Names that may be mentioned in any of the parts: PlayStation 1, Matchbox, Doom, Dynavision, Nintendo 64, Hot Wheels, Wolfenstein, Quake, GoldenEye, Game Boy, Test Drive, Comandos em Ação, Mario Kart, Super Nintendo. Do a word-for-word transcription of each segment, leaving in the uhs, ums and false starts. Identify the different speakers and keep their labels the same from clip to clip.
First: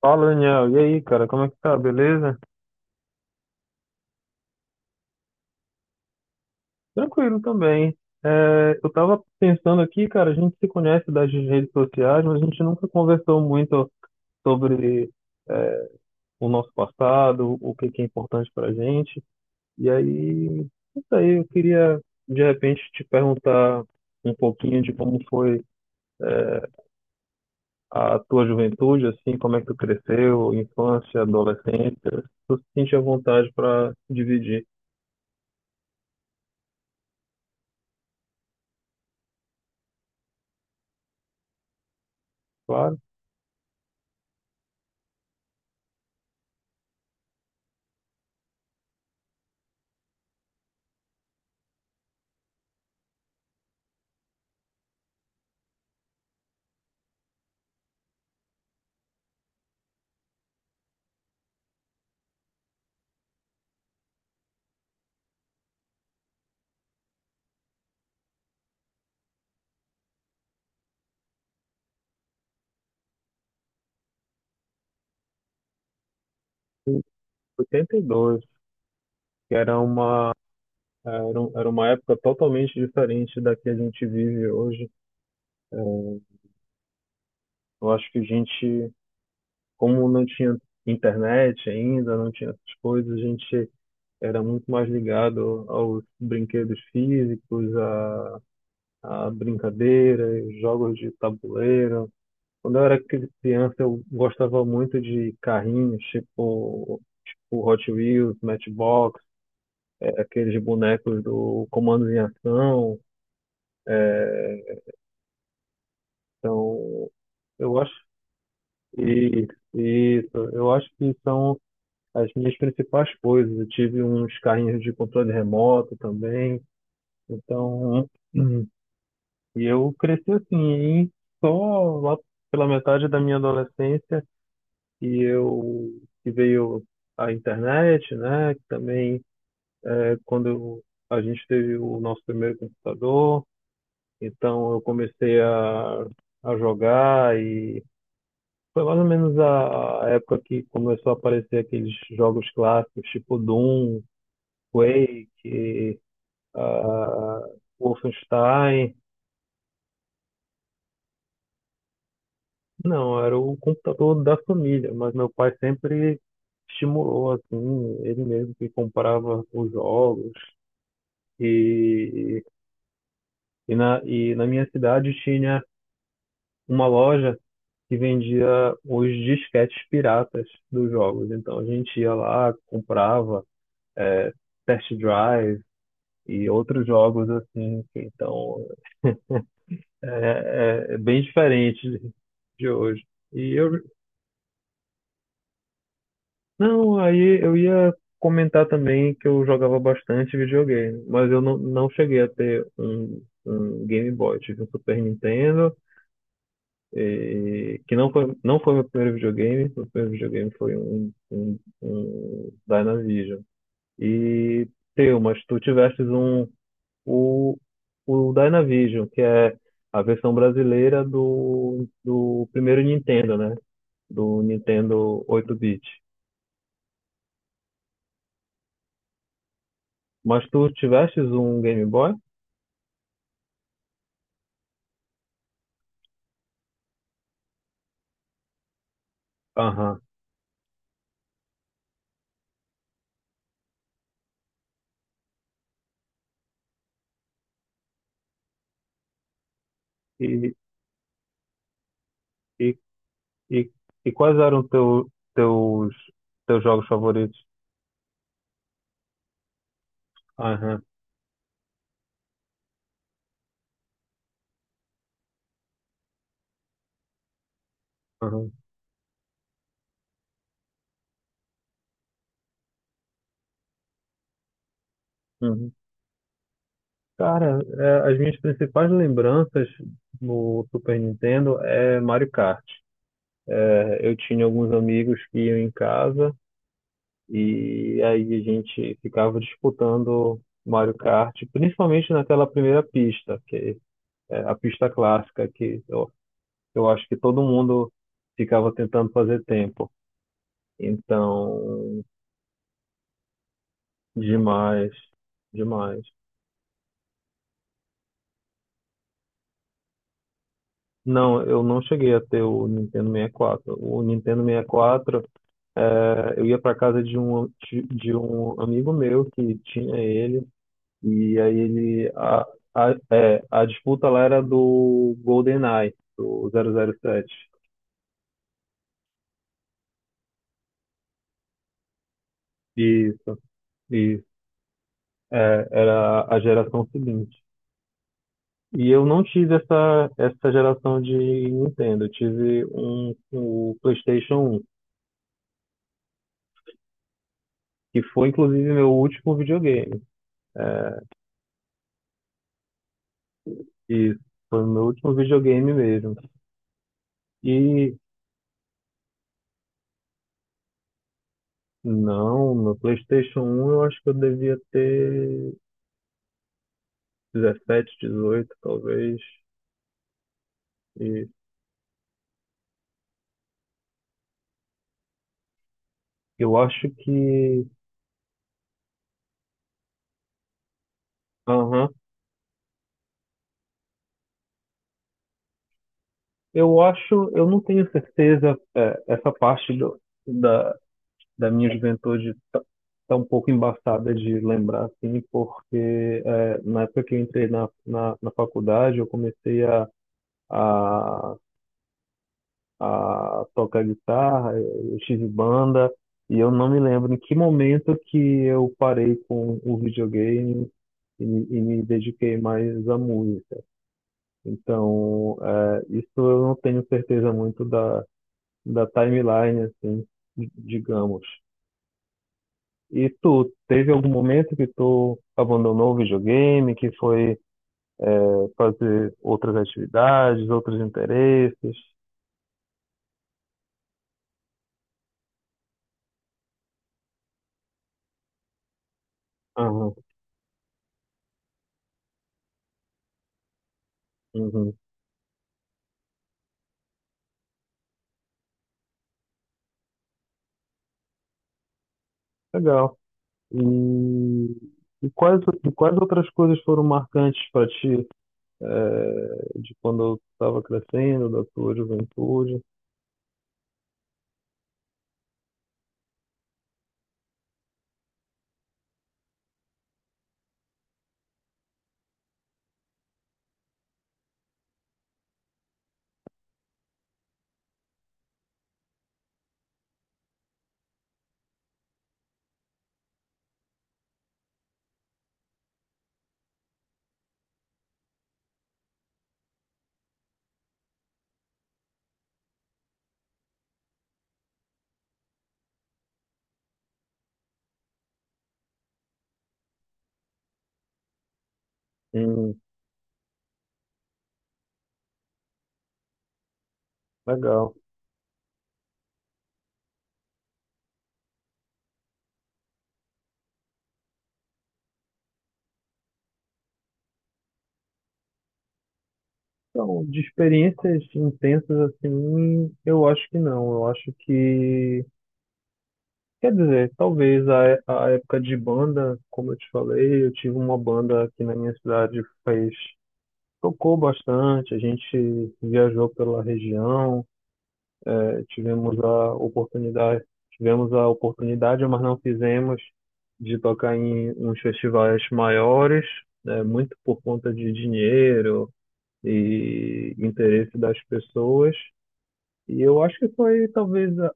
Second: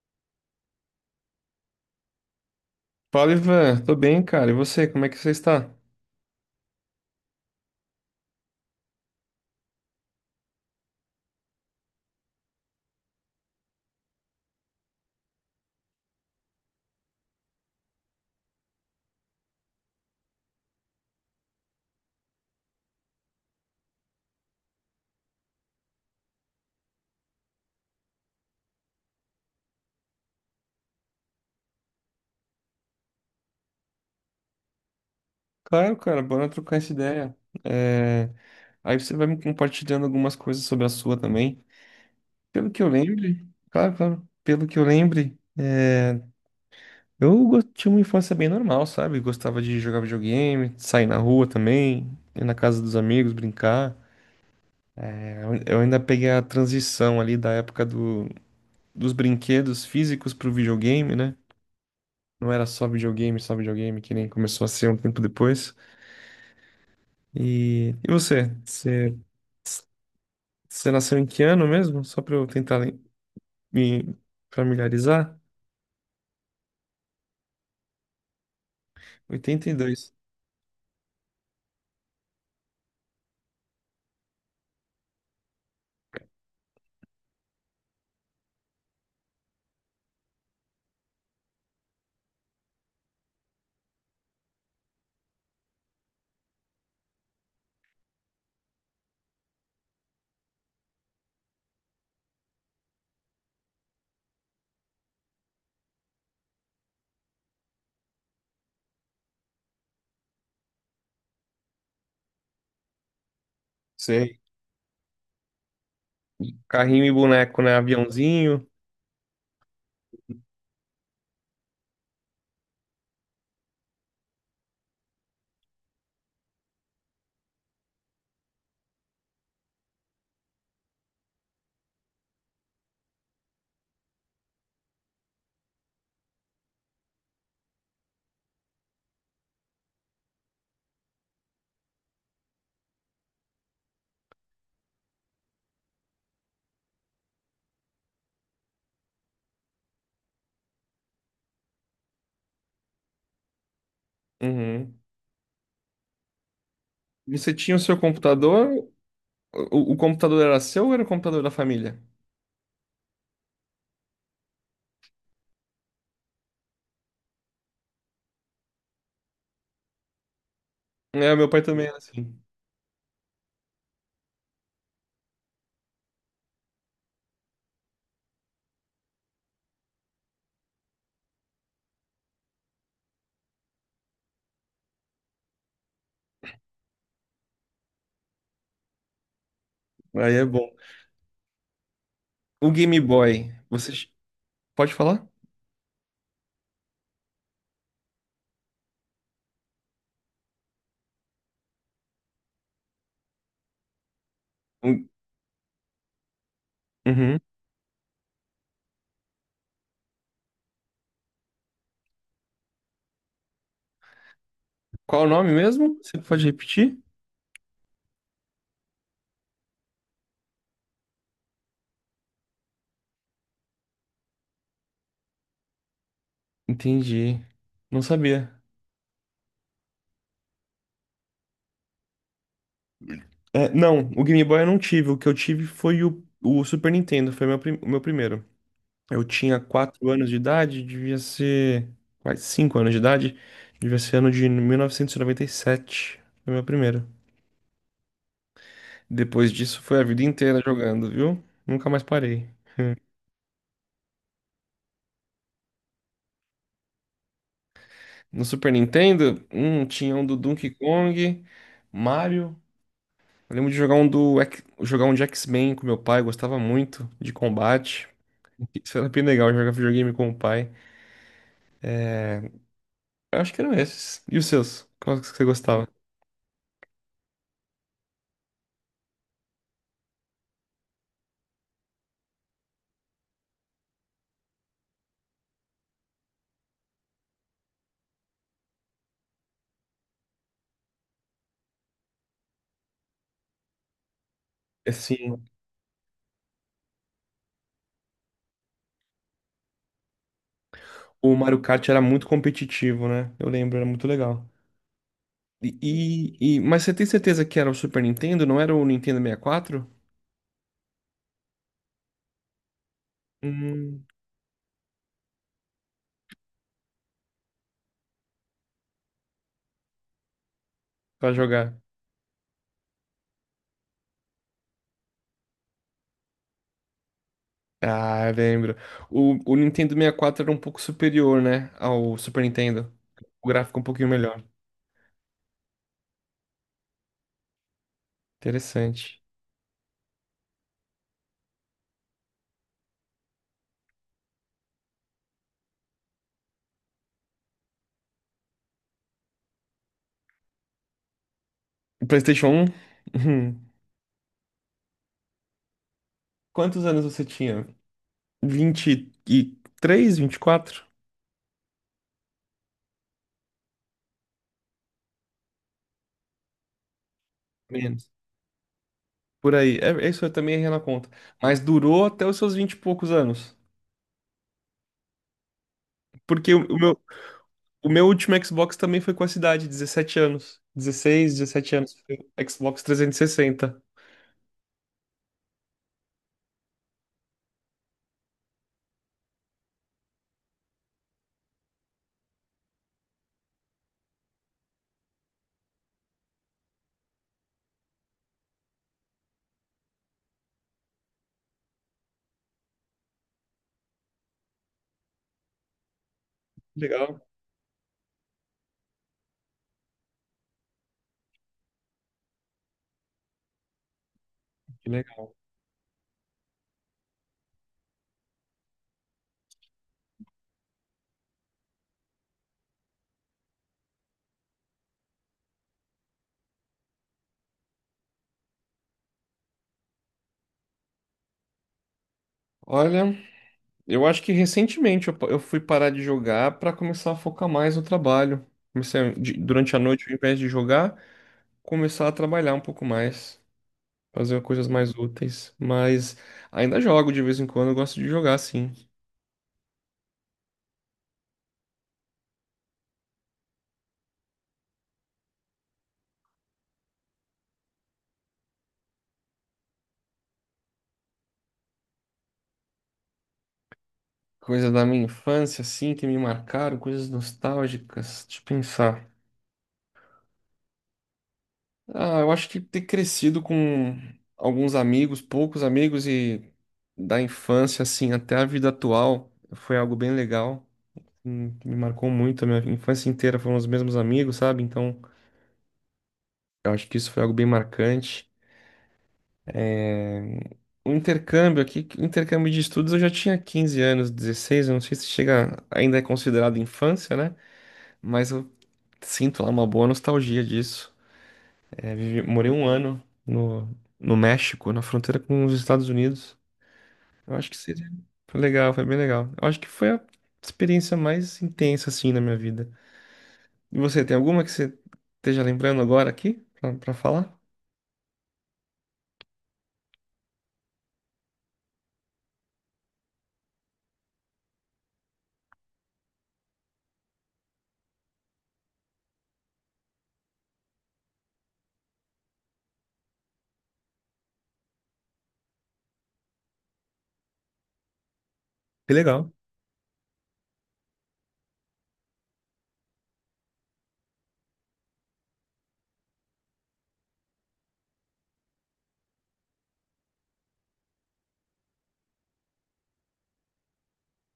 Speaker 1: Fala, Daniel. E aí, cara, como é que tá? Beleza?
Speaker 2: Fala, Ivan. Tô bem, cara. E você, como é que você está?
Speaker 1: Tranquilo também. É, eu tava pensando aqui, cara, a gente se conhece das redes sociais, mas a gente nunca conversou muito sobre é, o nosso passado, o que que é importante pra gente. E aí, isso aí, eu queria de repente te perguntar um pouquinho de como foi a tua juventude, assim, como é que tu cresceu, infância, adolescência. Tu se sente à vontade para dividir.
Speaker 2: Claro, cara, bora trocar essa ideia. É, Aí você vai me compartilhando algumas coisas sobre a sua também. Pelo que eu
Speaker 1: Claro,
Speaker 2: lembre, claro, claro. Pelo que eu lembre, é, eu go- tinha uma infância bem normal, sabe? Gostava de jogar videogame, sair na rua também, ir na casa dos amigos, brincar. É, Eu eu ainda peguei a transição ali da época do... dos brinquedos físicos pro videogame, né? Não era só videogame, só videogame, que nem começou a ser um tempo depois. E, e você? Você, você nasceu em que ano mesmo? Só pra eu tentar lem- me familiarizar.
Speaker 1: em oitenta e dois, que
Speaker 2: Oitenta e
Speaker 1: era
Speaker 2: dois.
Speaker 1: uma Era, um- era uma época totalmente diferente da que a gente vive hoje. Eu acho que a gente, como não tinha internet ainda, não tinha essas coisas, a gente era muito mais ligado aos brinquedos físicos, a, a brincadeiras, jogos de tabuleiro. Quando eu era cri- criança, eu gostava muito de carrinhos, tipo, tipo Hot Wheels, Matchbox, é, aqueles bonecos do Comandos em Ação.
Speaker 2: Sei. Carrinho
Speaker 1: Então,
Speaker 2: e boneco, né?
Speaker 1: eu acho
Speaker 2: Aviãozinho.
Speaker 1: E isso, eu acho que são as minhas principais coisas. Eu tive uns carrinhos de controle remoto também, então, hum, e eu cresci assim, e só lá pela metade da minha adolescência e eu que veio a internet, né? Que também é quando eu- a gente teve o nosso primeiro computador, então eu comecei a, a jogar. Foi mais ou menos a a época que começou a aparecer aqueles jogos clássicos, tipo Doom,
Speaker 2: Uhum.
Speaker 1: Quake,
Speaker 2: E
Speaker 1: ah,
Speaker 2: você tinha o seu computador?
Speaker 1: Wolfenstein.
Speaker 2: O, o computador era seu ou era o computador da família?
Speaker 1: Não, era o computador da família, mas meu pai sempre estimulou, assim, ele mesmo que comprava os jogos.
Speaker 2: É, meu pai também era assim.
Speaker 1: E, e, na, e na minha cidade tinha uma loja que vendia os disquetes piratas dos jogos. Então a gente ia lá, comprava, eh, Test Drive, e outros jogos assim, que então
Speaker 2: Aí é bom.
Speaker 1: é, é- é bem diferente de de
Speaker 2: O Game
Speaker 1: hoje.
Speaker 2: Boy,
Speaker 1: E eu,
Speaker 2: você ch- pode falar?
Speaker 1: não, aí eu ia comentar também que eu jogava bastante videogame, mas eu não, não cheguei a ter um, um Game Boy, tive um Super
Speaker 2: Um-
Speaker 1: Nintendo,
Speaker 2: Uhum.
Speaker 1: e, que não foi, não foi meu primeiro videogame, meu primeiro videogame foi um, um, um Dynavision. E teu,
Speaker 2: Qual o
Speaker 1: mas
Speaker 2: nome
Speaker 1: tu
Speaker 2: mesmo?
Speaker 1: tivestes
Speaker 2: Você pode
Speaker 1: um
Speaker 2: repetir?
Speaker 1: o, o Dynavision, que é a versão brasileira do, do primeiro Nintendo, né? Do Nintendo oito-bit.
Speaker 2: Entendi. Não sabia.
Speaker 1: Mas tu tivestes um Game Boy?
Speaker 2: É, não, o Game Boy eu não tive. O que eu tive foi o, o Super Nintendo, foi meu, prim- o meu primeiro. Eu tinha
Speaker 1: Aham.
Speaker 2: quatro anos de idade, devia ser. Quase cinco anos de idade, devia ser ano de mil novecentos e noventa e sete. Foi meu primeiro. Depois disso foi a vida
Speaker 1: E,
Speaker 2: inteira jogando, viu? Nunca mais parei.
Speaker 1: e, e, e quais eram teu, teus, teus jogos favoritos?
Speaker 2: No Super Nintendo, hum, tinha um do Donkey
Speaker 1: Aham,
Speaker 2: Kong, Mario. Eu lembro de jogar um do X- jogar um de X-Men com meu pai, gostava muito de combate.
Speaker 1: aham,
Speaker 2: Isso era bem legal jogar videogame com o pai. Eu acho que eram esses. E os seus? Quais que você
Speaker 1: uhum.
Speaker 2: gostava?
Speaker 1: Cara, é, as minhas principais lembranças no Super Nintendo é Mario Kart. É, eu tinha alguns amigos que iam em casa. E aí a gente ficava disputando Mario Kart, principalmente naquela primeira pista, que é a pista
Speaker 2: Assim,
Speaker 1: clássica, que eu, eu acho que todo mundo ficava tentando fazer tempo.
Speaker 2: o Mario Kart era
Speaker 1: Então,
Speaker 2: muito competitivo, né? Eu lembro, era muito legal.
Speaker 1: demais,
Speaker 2: E,
Speaker 1: demais.
Speaker 2: e, e- mas você tem certeza que era o Super Nintendo, não era o Nintendo sessenta e quatro?
Speaker 1: Não, eu não cheguei a ter o Nintendo sessenta e quatro. O
Speaker 2: Hum,
Speaker 1: Nintendo sessenta e quatro, eh, eu ia para casa de um, de de um amigo meu que tinha ele.
Speaker 2: pra
Speaker 1: E aí
Speaker 2: jogar.
Speaker 1: ele a, a, é, a disputa lá era do GoldenEye, do zero zero sete.
Speaker 2: Ah, eu lembro. O, o Nintendo sessenta e quatro era um pouco superior, né? Ao Super Nintendo.
Speaker 1: Isso,
Speaker 2: O gráfico um pouquinho
Speaker 1: isso.
Speaker 2: melhor.
Speaker 1: É, era a geração seguinte. E eu
Speaker 2: Interessante.
Speaker 1: não tive essa essa geração de Nintendo, eu tive um o PlayStation um, que foi inclusive meu último videogame.
Speaker 2: O PlayStation um. Uhum.
Speaker 1: Isso, foi meu último videogame mesmo.
Speaker 2: Quantos anos você tinha?
Speaker 1: E
Speaker 2: Vinte vinte e três, vinte e quatro?
Speaker 1: não, no PlayStation um eu acho que eu devia ter dezessete,
Speaker 2: Menos.
Speaker 1: dezoito, talvez.
Speaker 2: Por aí. É, é isso eu também errei na conta.
Speaker 1: E
Speaker 2: Mas durou até os seus vinte e poucos anos. Porque
Speaker 1: Eu
Speaker 2: o, o
Speaker 1: acho
Speaker 2: meu,
Speaker 1: que.
Speaker 2: o meu último Xbox também foi com essa idade, dezessete anos. Dezesseis, dezessete
Speaker 1: Aham.
Speaker 2: anos. Foi o Xbox trezentos e sessenta.
Speaker 1: Eu acho. Eu não tenho certeza. É, essa parte do- da, da minha juventude está um pouco embaçada de lembrar, assim, porque é, na época que eu entrei na, na, na faculdade, eu comecei a, a, a tocar guitarra, eu tive banda, e eu não me lembro em
Speaker 2: Legal,
Speaker 1: que momento que eu parei com o videogame e, e me dediquei mais à música.
Speaker 2: que legal.
Speaker 1: Então, é, isso eu não tenho certeza muito da, da timeline, assim, di- digamos. E tu, teve algum momento que tu abandonou o videogame, que foi, é, fazer outras atividades, outros interesses?
Speaker 2: Olha, eu acho que recentemente eu, pa- eu fui parar de jogar para começar a focar mais no trabalho. Comecei a- de- durante a
Speaker 1: Aham,
Speaker 2: noite, ao invés de jogar, começar a trabalhar um pouco mais, fazer coisas
Speaker 1: uhum.
Speaker 2: mais úteis. Mas ainda jogo de vez em quando, eu gosto de jogar, sim.
Speaker 1: Legal. E, e quais, e quais outras coisas foram marcantes para ti, é, de quando eu estava crescendo, da tua juventude?
Speaker 2: Coisas da minha infância, assim, que me marcaram, coisas nostálgicas. Deixa eu pensar. Ah, eu acho que ter crescido com alguns amigos, poucos amigos, e da infância, assim, até a vida atual, foi algo bem legal. Hum, Me marcou muito. A minha infância inteira foram os mesmos amigos, sabe? Então, eu acho que isso foi algo bem marcante. O intercâmbio aqui, o intercâmbio de estudos, eu já tinha quinze anos, dezesseis eu não sei se chega, ainda é considerado infância, né? Mas eu sinto lá uma boa nostalgia disso. É, vivi- morei
Speaker 1: Hum,
Speaker 2: um ano no, no México, na fronteira com os Estados Unidos. Eu acho que
Speaker 1: legal.
Speaker 2: seria. Foi legal, foi bem legal. Eu acho que foi a experiência mais intensa, assim, na minha vida. E você, tem alguma que você esteja lembrando agora aqui pra, pra falar?
Speaker 1: Então, de experiências intensas assim, eu acho que não. Eu acho que, quer dizer, talvez a, é- a época de banda, como eu te falei, eu tive uma banda aqui na minha cidade, fez tocou bastante, a gente viajou pela região, eh,
Speaker 2: Que
Speaker 1: tivemos
Speaker 2: legal.
Speaker 1: a oportunidade, tivemos a oportunidade, mas não fizemos, de tocar em uns festivais maiores, né, muito por conta de dinheiro e interesse das pessoas. E eu acho que foi talvez a,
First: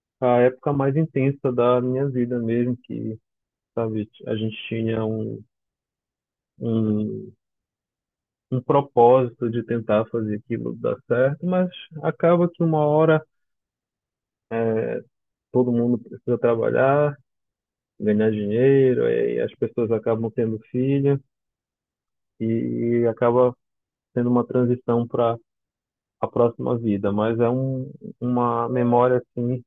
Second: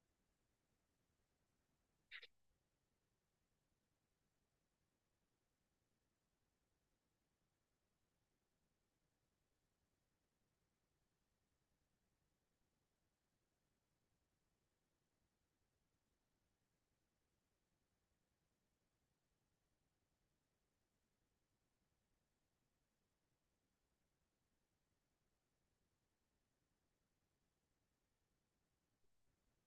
Speaker 1: a época mais intensa da minha vida mesmo, que, sabe, a gente tinha um, um, um propósito de tentar fazer aquilo dar certo, mas acaba que uma hora é, todo mundo precisa trabalhar, ganhar dinheiro, e as pessoas acabam tendo filho, e acaba sendo uma transição para a próxima vida, mas é um, uma memória assim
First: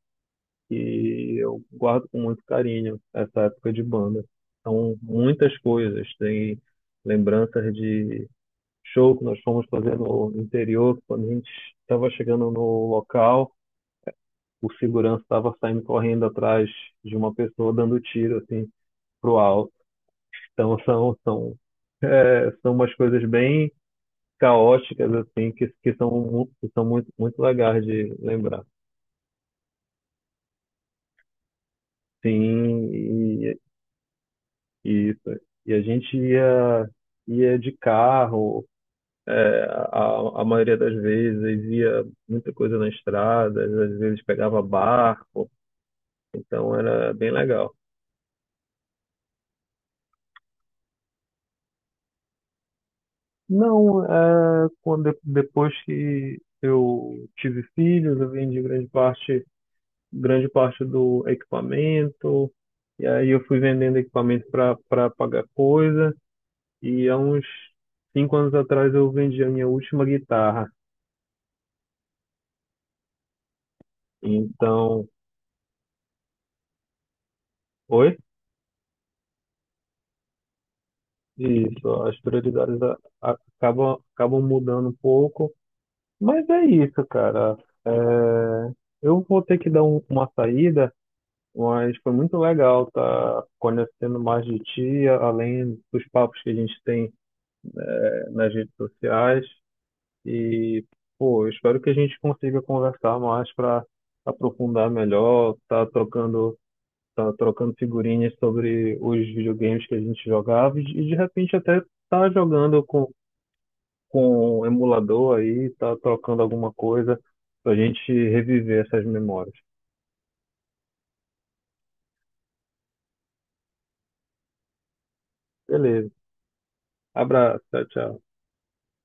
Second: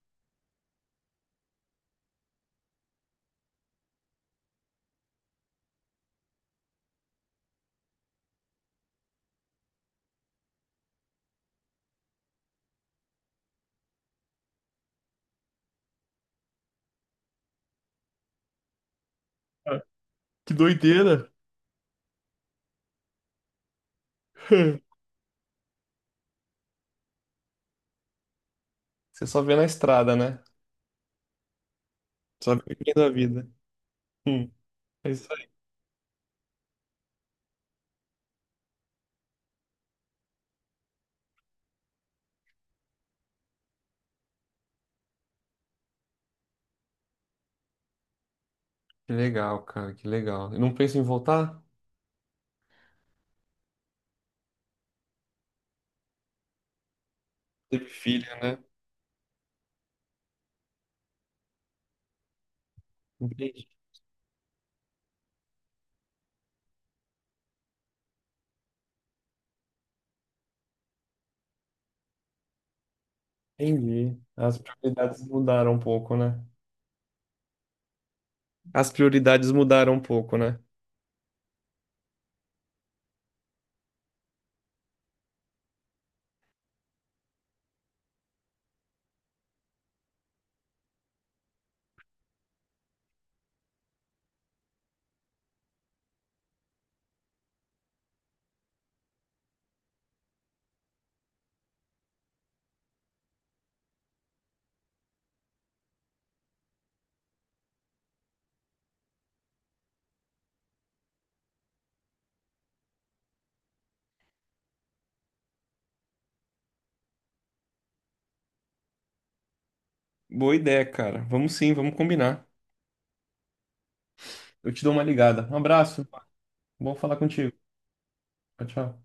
Speaker 1: que eu guardo com muito carinho, essa época de banda. São muitas coisas, tem lembranças de show que nós fomos fazer no interior, quando a gente estava chegando no local, o segurança estava saindo correndo atrás de uma pessoa dando tiro assim pro alto.
Speaker 2: Ah, que
Speaker 1: Então são
Speaker 2: doideira.
Speaker 1: são é, são umas coisas bem caóticas assim que que são mu- que são muito muito legais de lembrar.
Speaker 2: Você só vê na estrada, né? Só vê
Speaker 1: Sim,
Speaker 2: vivendo a vida.
Speaker 1: e
Speaker 2: Hum, é
Speaker 1: Isso.
Speaker 2: isso aí.
Speaker 1: E a gente ia, ia de carro, é, a, a maioria das vezes ia muita coisa na estrada, às vezes pegava barco, então era bem legal.
Speaker 2: Que legal, cara, que legal. E não pensa em voltar?
Speaker 1: Não, é, quando, depois que eu tive
Speaker 2: Teve
Speaker 1: filhos,
Speaker 2: filho,
Speaker 1: eu
Speaker 2: né?
Speaker 1: vendi grande parte, grande parte do equipamento, e aí eu fui
Speaker 2: Entendi.
Speaker 1: vendendo equipamento para para pagar coisa, e há uns cinco anos atrás eu vendi a minha última guitarra.
Speaker 2: Entendi. As
Speaker 1: Então,
Speaker 2: prioridades mudaram um pouco, né?
Speaker 1: oi?
Speaker 2: As prioridades mudaram um pouco, né?
Speaker 1: Isso, as prioridades a- a- acabam, acabam mudando um pouco, mas é isso, cara. É, eu vou ter que dar um- uma saída, mas foi muito legal tá conhecendo mais de ti, além dos papos que a gente tem é, nas redes sociais. E, pô, eu espero que a gente consiga conversar mais para aprofundar melhor, tá trocando, tá trocando figurinhas sobre os videogames que a gente jogava e, de e de repente até tá jogando com com o emulador aí, tá trocando alguma coisa pra gente reviver essas memórias.
Speaker 2: Boa ideia, cara. Vamos sim, vamos combinar. Eu te dou uma ligada. Um abraço.
Speaker 1: Beleza.
Speaker 2: Bom falar contigo.
Speaker 1: Abraço, tchau, tchau.
Speaker 2: Tchau, tchau.